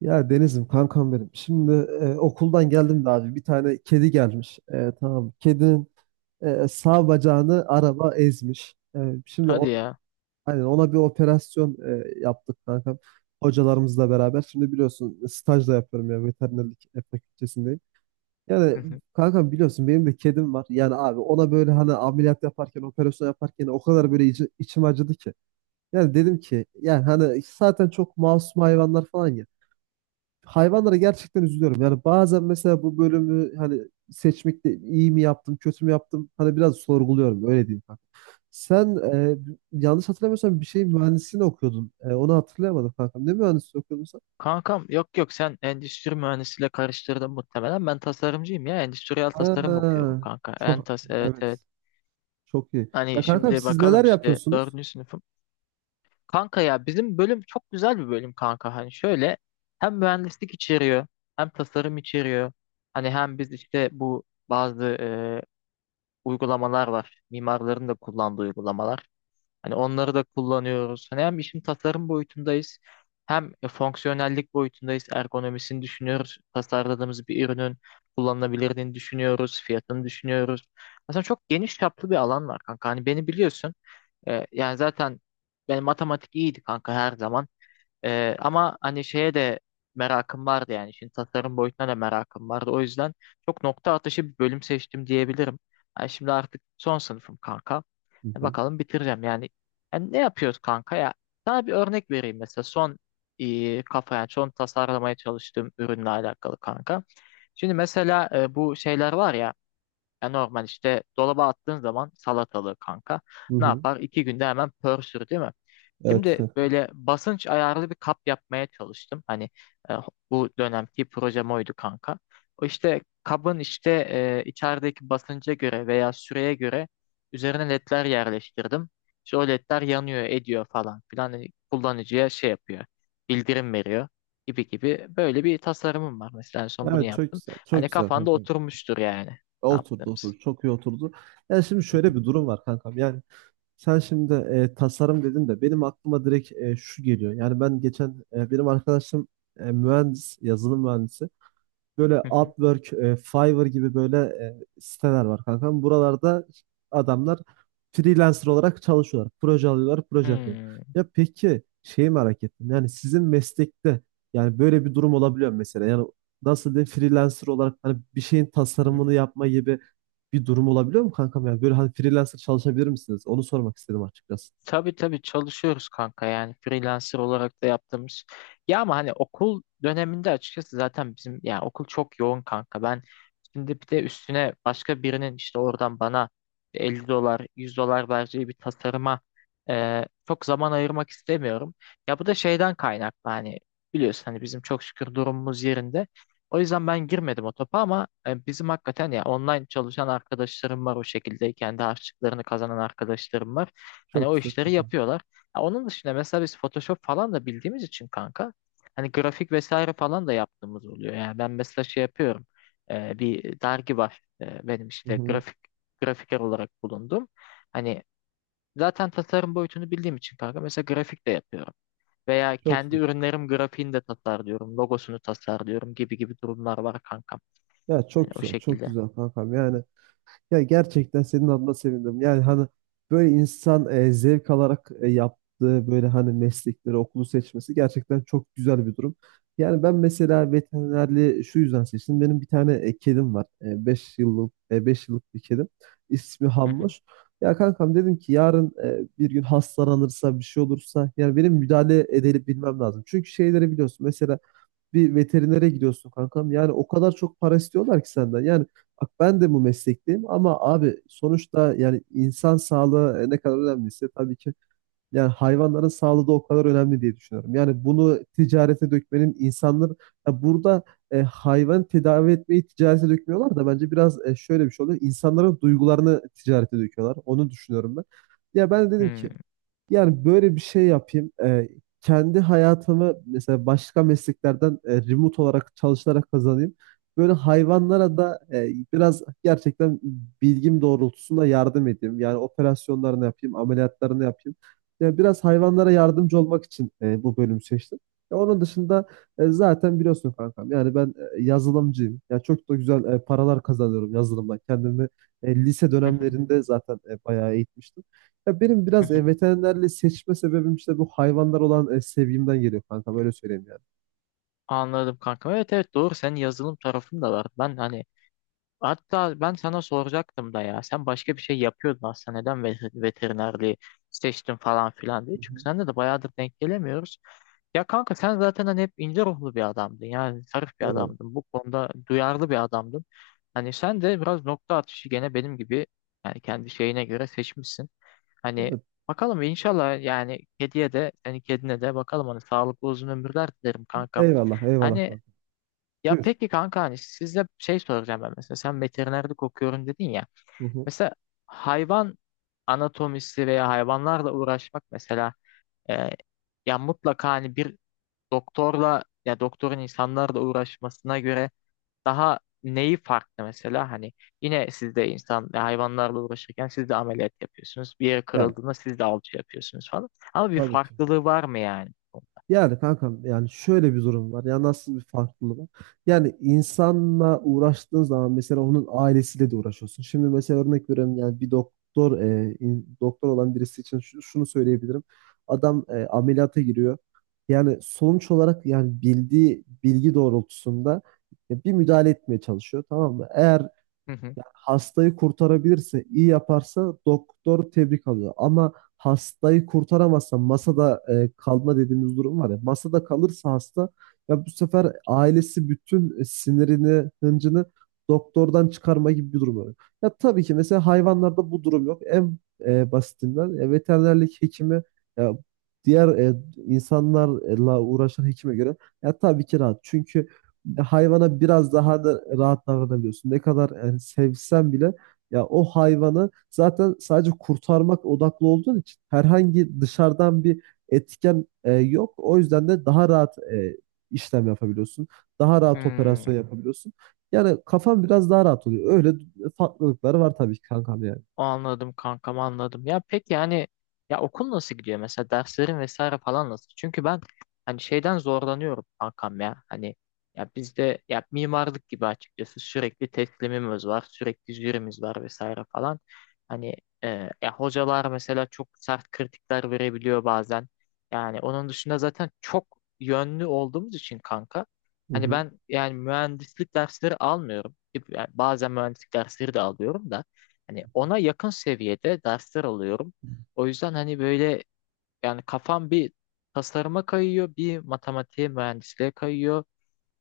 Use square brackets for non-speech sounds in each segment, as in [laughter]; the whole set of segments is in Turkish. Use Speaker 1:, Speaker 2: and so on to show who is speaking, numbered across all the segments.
Speaker 1: Ya Deniz'im kankam benim. Şimdi okuldan geldim de abi bir tane kedi gelmiş. Tamam. Kedinin sağ bacağını araba ezmiş. Şimdi
Speaker 2: Hadi
Speaker 1: o,
Speaker 2: ya.
Speaker 1: hani ona bir operasyon yaptık kankam. Hocalarımızla beraber. Şimdi biliyorsun staj da yapıyorum ya veterinerlik fakültesindeyim.
Speaker 2: Hı
Speaker 1: Yani
Speaker 2: hı.
Speaker 1: kankam biliyorsun benim de kedim var. Yani abi ona böyle hani ameliyat yaparken operasyon yaparken o kadar böyle içim acıdı ki. Yani dedim ki yani hani zaten çok masum hayvanlar falan ya hayvanlara gerçekten üzülüyorum. Yani bazen mesela bu bölümü hani seçmekte iyi mi yaptım, kötü mü yaptım? Hani biraz sorguluyorum öyle diyeyim kanka. Sen yanlış hatırlamıyorsam bir şey mühendisliğini okuyordun. Onu hatırlayamadım kankam. Ne mühendisliği okuyordun sen?
Speaker 2: Kankam, yok yok, sen endüstri mühendisiyle karıştırdın muhtemelen. Ben tasarımcıyım ya. Endüstriyel tasarım okuyorum
Speaker 1: Ha,
Speaker 2: kanka.
Speaker 1: çok
Speaker 2: Entas, evet evet.
Speaker 1: çok iyi. Ya
Speaker 2: Hani
Speaker 1: kankam
Speaker 2: şimdi
Speaker 1: siz
Speaker 2: bakalım,
Speaker 1: neler
Speaker 2: işte
Speaker 1: yapıyorsunuz?
Speaker 2: dördüncü sınıfım. Kanka ya, bizim bölüm çok güzel bir bölüm kanka. Hani şöyle, hem mühendislik içeriyor, hem tasarım içeriyor. Hani hem biz işte bu bazı uygulamalar var. Mimarların da kullandığı uygulamalar. Hani onları da kullanıyoruz. Hani hem işin tasarım boyutundayız, hem fonksiyonellik boyutundayız. Ergonomisini düşünüyoruz. Tasarladığımız bir ürünün kullanılabilirliğini düşünüyoruz. Fiyatını düşünüyoruz. Aslında çok geniş çaplı bir alan var kanka. Hani beni biliyorsun. Yani zaten benim matematik iyiydi kanka her zaman. Ama hani şeye de merakım vardı yani. Şimdi tasarım boyutuna da merakım vardı. O yüzden çok nokta atışı bir bölüm seçtim diyebilirim. Yani şimdi artık son sınıfım kanka.
Speaker 1: Hı
Speaker 2: E,
Speaker 1: hı,
Speaker 2: bakalım bitireceğim yani. Yani ne yapıyoruz kanka ya? Sana bir örnek vereyim, mesela son kafa, yani son tasarlamaya çalıştığım ürünle alakalı kanka. Şimdi mesela bu şeyler var ya, ya normal işte dolaba attığın zaman salatalığı kanka
Speaker 1: hı
Speaker 2: ne
Speaker 1: hı.
Speaker 2: yapar? İki günde hemen pörsür değil mi?
Speaker 1: Evet.
Speaker 2: Şimdi
Speaker 1: [laughs]
Speaker 2: böyle basınç ayarlı bir kap yapmaya çalıştım. Hani e, bu dönemki projem oydu kanka. O işte kabın, işte içerideki basınca göre veya süreye göre üzerine ledler yerleştirdim. İşte o ledler yanıyor, ediyor falan filan. Hani kullanıcıya şey yapıyor, bildirim veriyor gibi gibi. Böyle bir tasarımım var mesela, en son bunu
Speaker 1: Evet, çok
Speaker 2: yaptım.
Speaker 1: güzel. Çok
Speaker 2: Hani
Speaker 1: güzel
Speaker 2: kafanda
Speaker 1: kankam.
Speaker 2: oturmuştur yani. Ne
Speaker 1: Oturdu
Speaker 2: yaptığımız.
Speaker 1: oturdu. Çok iyi oturdu. Yani şimdi şöyle bir durum var kankam. Yani sen şimdi tasarım dedin de benim aklıma direkt şu geliyor. Yani ben geçen benim arkadaşım mühendis, yazılım mühendisi. Böyle
Speaker 2: [laughs]
Speaker 1: Upwork, Fiverr gibi böyle siteler var kankam. Buralarda adamlar freelancer olarak çalışıyorlar. Proje alıyorlar, proje yapıyorlar.
Speaker 2: Hmm.
Speaker 1: Ya peki şeyi merak ettim. Yani sizin meslekte yani böyle bir durum olabiliyor mu mesela. Yani nasıl diyeyim, freelancer olarak hani bir şeyin
Speaker 2: Hı hı.
Speaker 1: tasarımını yapma gibi bir durum olabiliyor mu kankam? Yani böyle hani freelancer çalışabilir misiniz? Onu sormak istedim açıkçası.
Speaker 2: Tabii tabii, çalışıyoruz kanka, yani freelancer olarak da yaptığımız. Ya ama hani okul döneminde açıkçası zaten bizim, yani okul çok yoğun kanka. Ben şimdi bir de üstüne başka birinin işte oradan bana 50 dolar 100 dolar vereceği bir tasarıma çok zaman ayırmak istemiyorum. Ya bu da şeyden kaynaklı, hani biliyorsun hani bizim çok şükür durumumuz yerinde. O yüzden ben girmedim o topa, ama e, bizim hakikaten ya online çalışan arkadaşlarım var, o şekilde kendi harçlıklarını kazanan arkadaşlarım var. Hani
Speaker 1: Çok
Speaker 2: o
Speaker 1: güzel,
Speaker 2: işleri
Speaker 1: kankam.
Speaker 2: yapıyorlar. Ya onun dışında mesela biz Photoshop falan da bildiğimiz için kanka. Hani grafik vesaire falan da yaptığımız oluyor. Yani ben mesela şey yapıyorum. Bir dergi var. Benim
Speaker 1: Hı
Speaker 2: işte
Speaker 1: hı.
Speaker 2: grafiker olarak bulundum. Hani zaten tasarım boyutunu bildiğim için kanka, mesela grafik de yapıyorum. Veya
Speaker 1: Çok
Speaker 2: kendi
Speaker 1: güzel.
Speaker 2: ürünlerim grafiğini de tasarlıyorum. Logosunu tasarlıyorum, gibi gibi durumlar var kanka.
Speaker 1: Ya
Speaker 2: Hani
Speaker 1: çok
Speaker 2: o
Speaker 1: güzel, çok
Speaker 2: şekilde.
Speaker 1: güzel kankam. Yani ya gerçekten senin adına sevindim. Yani hani böyle insan zevk alarak yaptığı böyle hani meslekleri, okulu seçmesi gerçekten çok güzel bir durum. Yani ben mesela veterinerliği şu yüzden seçtim. Benim bir tane kedim var. Beş yıllık bir kedim. İsmi
Speaker 2: Hı hı.
Speaker 1: Hamur. Ya kankam dedim ki yarın bir gün hastalanırsa bir şey olursa yani benim müdahale edebilmem lazım. Çünkü şeyleri biliyorsun. Mesela bir veterinere gidiyorsun kankam. Yani o kadar çok para istiyorlar ki senden. Yani bak, ben de bu meslekteyim ama abi sonuçta yani insan sağlığı ne kadar önemliyse tabii ki yani hayvanların sağlığı da o kadar önemli diye düşünüyorum. Yani bunu ticarete dökmenin insanlar ya burada hayvan tedavi etmeyi ticarete dökmüyorlar da bence biraz şöyle bir şey oluyor. İnsanların duygularını ticarete döküyorlar. Onu düşünüyorum ben. Ya ben de dedim
Speaker 2: Hmm.
Speaker 1: ki yani böyle bir şey yapayım. Kendi hayatımı mesela başka mesleklerden remote olarak çalışarak kazanayım. Böyle hayvanlara da biraz gerçekten bilgim doğrultusunda yardım edeyim. Yani operasyonlarını yapayım, ameliyatlarını yapayım. Yani biraz hayvanlara yardımcı olmak için bu bölümü seçtim. Ya onun dışında zaten biliyorsun kankam. Yani ben yazılımcıyım. Ya çok da güzel paralar kazanıyorum yazılımdan. Kendimi lise
Speaker 2: Hı hı.
Speaker 1: dönemlerinde zaten bayağı eğitmiştim. Ya benim
Speaker 2: Hı
Speaker 1: biraz
Speaker 2: hı.
Speaker 1: veterinerliği seçme sebebim işte bu hayvanlar olan sevgimden geliyor kanka, böyle söyleyeyim yani.
Speaker 2: Anladım kanka. Evet evet, doğru. Senin yazılım tarafın da var. Ben hani, hatta ben sana soracaktım da ya. Sen başka bir şey yapıyordun aslında. Neden veterinerliği seçtin falan filan diye.
Speaker 1: Hı
Speaker 2: Çünkü
Speaker 1: hı.
Speaker 2: seninle de bayağıdır denk gelemiyoruz. Ya kanka, sen zaten hani hep ince ruhlu bir adamdın. Yani zarif bir
Speaker 1: Eyvallah.
Speaker 2: adamdın. Bu konuda duyarlı bir adamdın. Hani sen de biraz nokta atışı gene benim gibi yani kendi şeyine göre seçmişsin. Hani
Speaker 1: Evet.
Speaker 2: bakalım inşallah, yani kediye de, senin kedine de bakalım, hani sağlıklı uzun ömürler dilerim kankam.
Speaker 1: Eyvallah, eyvallah
Speaker 2: Hani,
Speaker 1: kanka.
Speaker 2: ya
Speaker 1: Buyur.
Speaker 2: peki kanka, hani sizde şey soracağım ben, mesela sen veterinerlik okuyorum dedin ya.
Speaker 1: Hı hı.
Speaker 2: Mesela hayvan anatomisi veya hayvanlarla uğraşmak mesela e, ya mutlaka hani bir doktorla, ya doktorun insanlarla uğraşmasına göre daha neyi farklı, mesela hani yine siz de insan ve hayvanlarla uğraşırken siz de ameliyat yapıyorsunuz. Bir yere
Speaker 1: Yani
Speaker 2: kırıldığında siz de alçı yapıyorsunuz falan. Ama bir
Speaker 1: tabii ki.
Speaker 2: farklılığı var mı yani?
Speaker 1: Yani kankam yani şöyle bir durum var. Ya nasıl bir farklılığı var? Yani insanla uğraştığın zaman mesela onun ailesiyle de uğraşıyorsun. Şimdi mesela örnek veriyorum, yani bir doktor doktor olan birisi için şunu söyleyebilirim. Adam ameliyata giriyor. Yani sonuç olarak yani bildiği bilgi doğrultusunda bir müdahale etmeye çalışıyor, tamam mı? Eğer
Speaker 2: Hı hı.
Speaker 1: yani hastayı kurtarabilirse, iyi yaparsa doktor tebrik alıyor. Ama hastayı kurtaramazsa masada kalma dediğimiz durum var ya. Masada kalırsa hasta, ya bu sefer ailesi bütün sinirini, hıncını doktordan çıkarma gibi bir durum oluyor. Ya tabii ki mesela hayvanlarda bu durum yok. En basitinden veterinerlik hekimi ya diğer insanlarla uğraşan hekime göre ya tabii ki rahat. Çünkü hayvana biraz daha da rahat davranabiliyorsun. Ne kadar yani sevsen bile ya o hayvanı zaten sadece kurtarmak odaklı olduğun için herhangi dışarıdan bir etken yok. O yüzden de daha rahat işlem yapabiliyorsun. Daha rahat
Speaker 2: Hmm.
Speaker 1: operasyon yapabiliyorsun. Yani kafan biraz daha rahat oluyor. Öyle farklılıkları var tabii ki kankam yani.
Speaker 2: Anladım kankam, anladım. Ya peki yani, ya okul nasıl gidiyor, mesela derslerin vesaire falan nasıl? Çünkü ben hani şeyden zorlanıyorum kankam ya. Hani ya bizde, ya mimarlık gibi, açıkçası sürekli teslimimiz var, sürekli jürimiz var vesaire falan. Hani e, ya hocalar mesela çok sert kritikler verebiliyor bazen. Yani onun dışında zaten çok yönlü olduğumuz için kanka.
Speaker 1: Hı
Speaker 2: Hani
Speaker 1: hı.
Speaker 2: ben yani mühendislik dersleri almıyorum. Yani bazen mühendislik dersleri de alıyorum da. Hani ona yakın seviyede dersler alıyorum. O yüzden hani böyle, yani kafam bir tasarıma kayıyor, bir matematiğe, mühendisliğe kayıyor.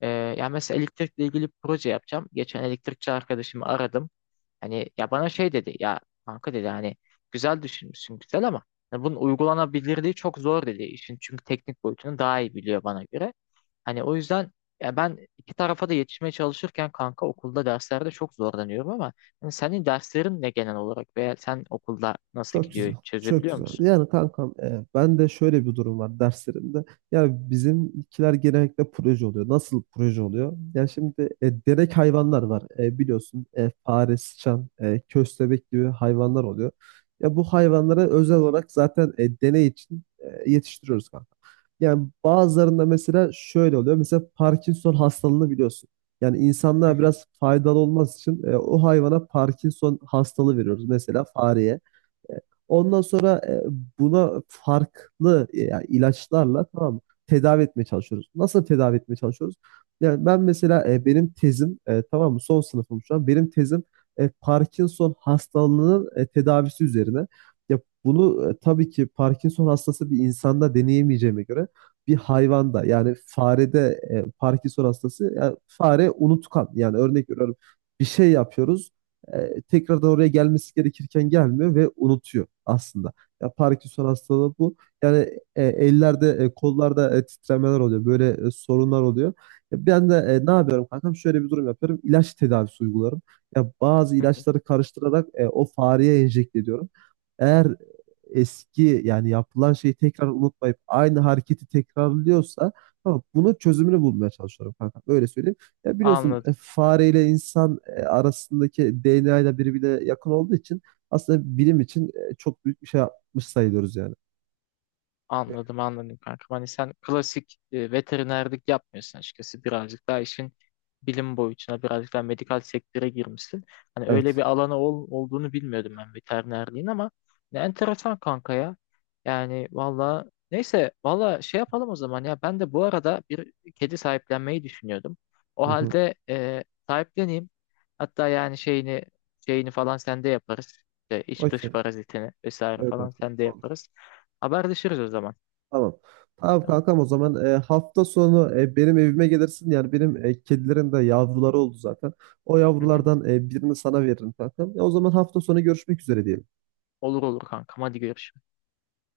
Speaker 2: Yani mesela elektrikle ilgili bir proje yapacağım. Geçen elektrikçi arkadaşımı aradım. Hani ya bana şey dedi ya, kanka dedi hani, güzel düşünmüşsün güzel, ama hani bunun uygulanabilirliği çok zor dedi işin, çünkü teknik boyutunu daha iyi biliyor bana göre. Hani o yüzden, ya ben iki tarafa da yetişmeye çalışırken kanka okulda derslerde çok zorlanıyorum, ama hani senin derslerin ne genel olarak, veya sen okulda nasıl
Speaker 1: Çok güzel.
Speaker 2: gidiyor,
Speaker 1: Çok
Speaker 2: çözebiliyor
Speaker 1: güzel.
Speaker 2: musun?
Speaker 1: Yani kankam ben de şöyle bir durum var derslerimde. Yani bizimkiler genellikle proje oluyor. Nasıl proje oluyor? Yani şimdi derek hayvanlar var. Biliyorsun fare, sıçan, köstebek gibi hayvanlar oluyor. Ya bu hayvanları özel olarak zaten deney için yetiştiriyoruz kanka. Yani bazılarında mesela şöyle oluyor. Mesela Parkinson hastalığını biliyorsun. Yani insanlığa biraz faydalı olması için o hayvana Parkinson hastalığı veriyoruz. Mesela fareye. Ondan sonra buna farklı yani ilaçlarla, tamam mı, tedavi etmeye çalışıyoruz. Nasıl tedavi etmeye çalışıyoruz? Yani ben mesela benim tezim, tamam mı, son sınıfım şu an. Benim tezim Parkinson hastalığının tedavisi üzerine. Ya bunu tabii ki Parkinson hastası bir insanda deneyemeyeceğime göre bir hayvanda, yani farede Parkinson hastası, yani fare unutkan, yani örnek veriyorum, bir şey yapıyoruz tekrardan oraya gelmesi gerekirken gelmiyor ve unutuyor aslında. Ya Parkinson hastalığı bu. Yani ellerde, kollarda, titremeler oluyor. Böyle sorunlar oluyor. Ya ben de ne yapıyorum kankam? Şöyle bir durum yapıyorum. İlaç tedavisi uygularım. Ya bazı ilaçları
Speaker 2: [laughs]
Speaker 1: karıştırarak o fareye enjekte ediyorum. Eğer eski yani yapılan şeyi tekrar unutmayıp aynı hareketi tekrarlıyorsa tamam, bunun çözümünü bulmaya çalışıyorum kankam. Öyle söyleyeyim. Ya biliyorsun
Speaker 2: Anladım.
Speaker 1: fareyle insan arasındaki DNA ile birbirine yakın olduğu için aslında bilim için çok büyük bir şey yapmış sayılıyoruz yani.
Speaker 2: Anladım anladım kankam. Hani sen klasik veterinerlik yapmıyorsun açıkçası. Birazcık daha işin bilim boyutuna, birazcık daha medikal sektöre girmişsin. Hani öyle bir
Speaker 1: Evet.
Speaker 2: alanı olduğunu bilmiyordum ben veterinerliğin, ama ne enteresan kanka ya. Yani valla, neyse, valla şey yapalım o zaman ya. Ben de bu arada bir kedi sahiplenmeyi düşünüyordum. O
Speaker 1: Hı hı.
Speaker 2: halde sahipleneyim. Hatta yani şeyini, şeyini falan sende yaparız. İşte iç dış
Speaker 1: Okey.
Speaker 2: parazitini vesaire
Speaker 1: Evet,
Speaker 2: falan
Speaker 1: evet.
Speaker 2: sende
Speaker 1: Olur.
Speaker 2: yaparız. Haberleşiriz o zaman.
Speaker 1: Tamam. Tamam
Speaker 2: Tamam.
Speaker 1: kankam, o zaman hafta sonu benim evime gelirsin. Yani benim kedilerin de yavruları oldu zaten. O
Speaker 2: Hı hı.
Speaker 1: yavrulardan birini sana veririm kankam. Ya o zaman hafta sonu görüşmek üzere diyelim.
Speaker 2: Olur olur kankam. Hadi görüşürüz.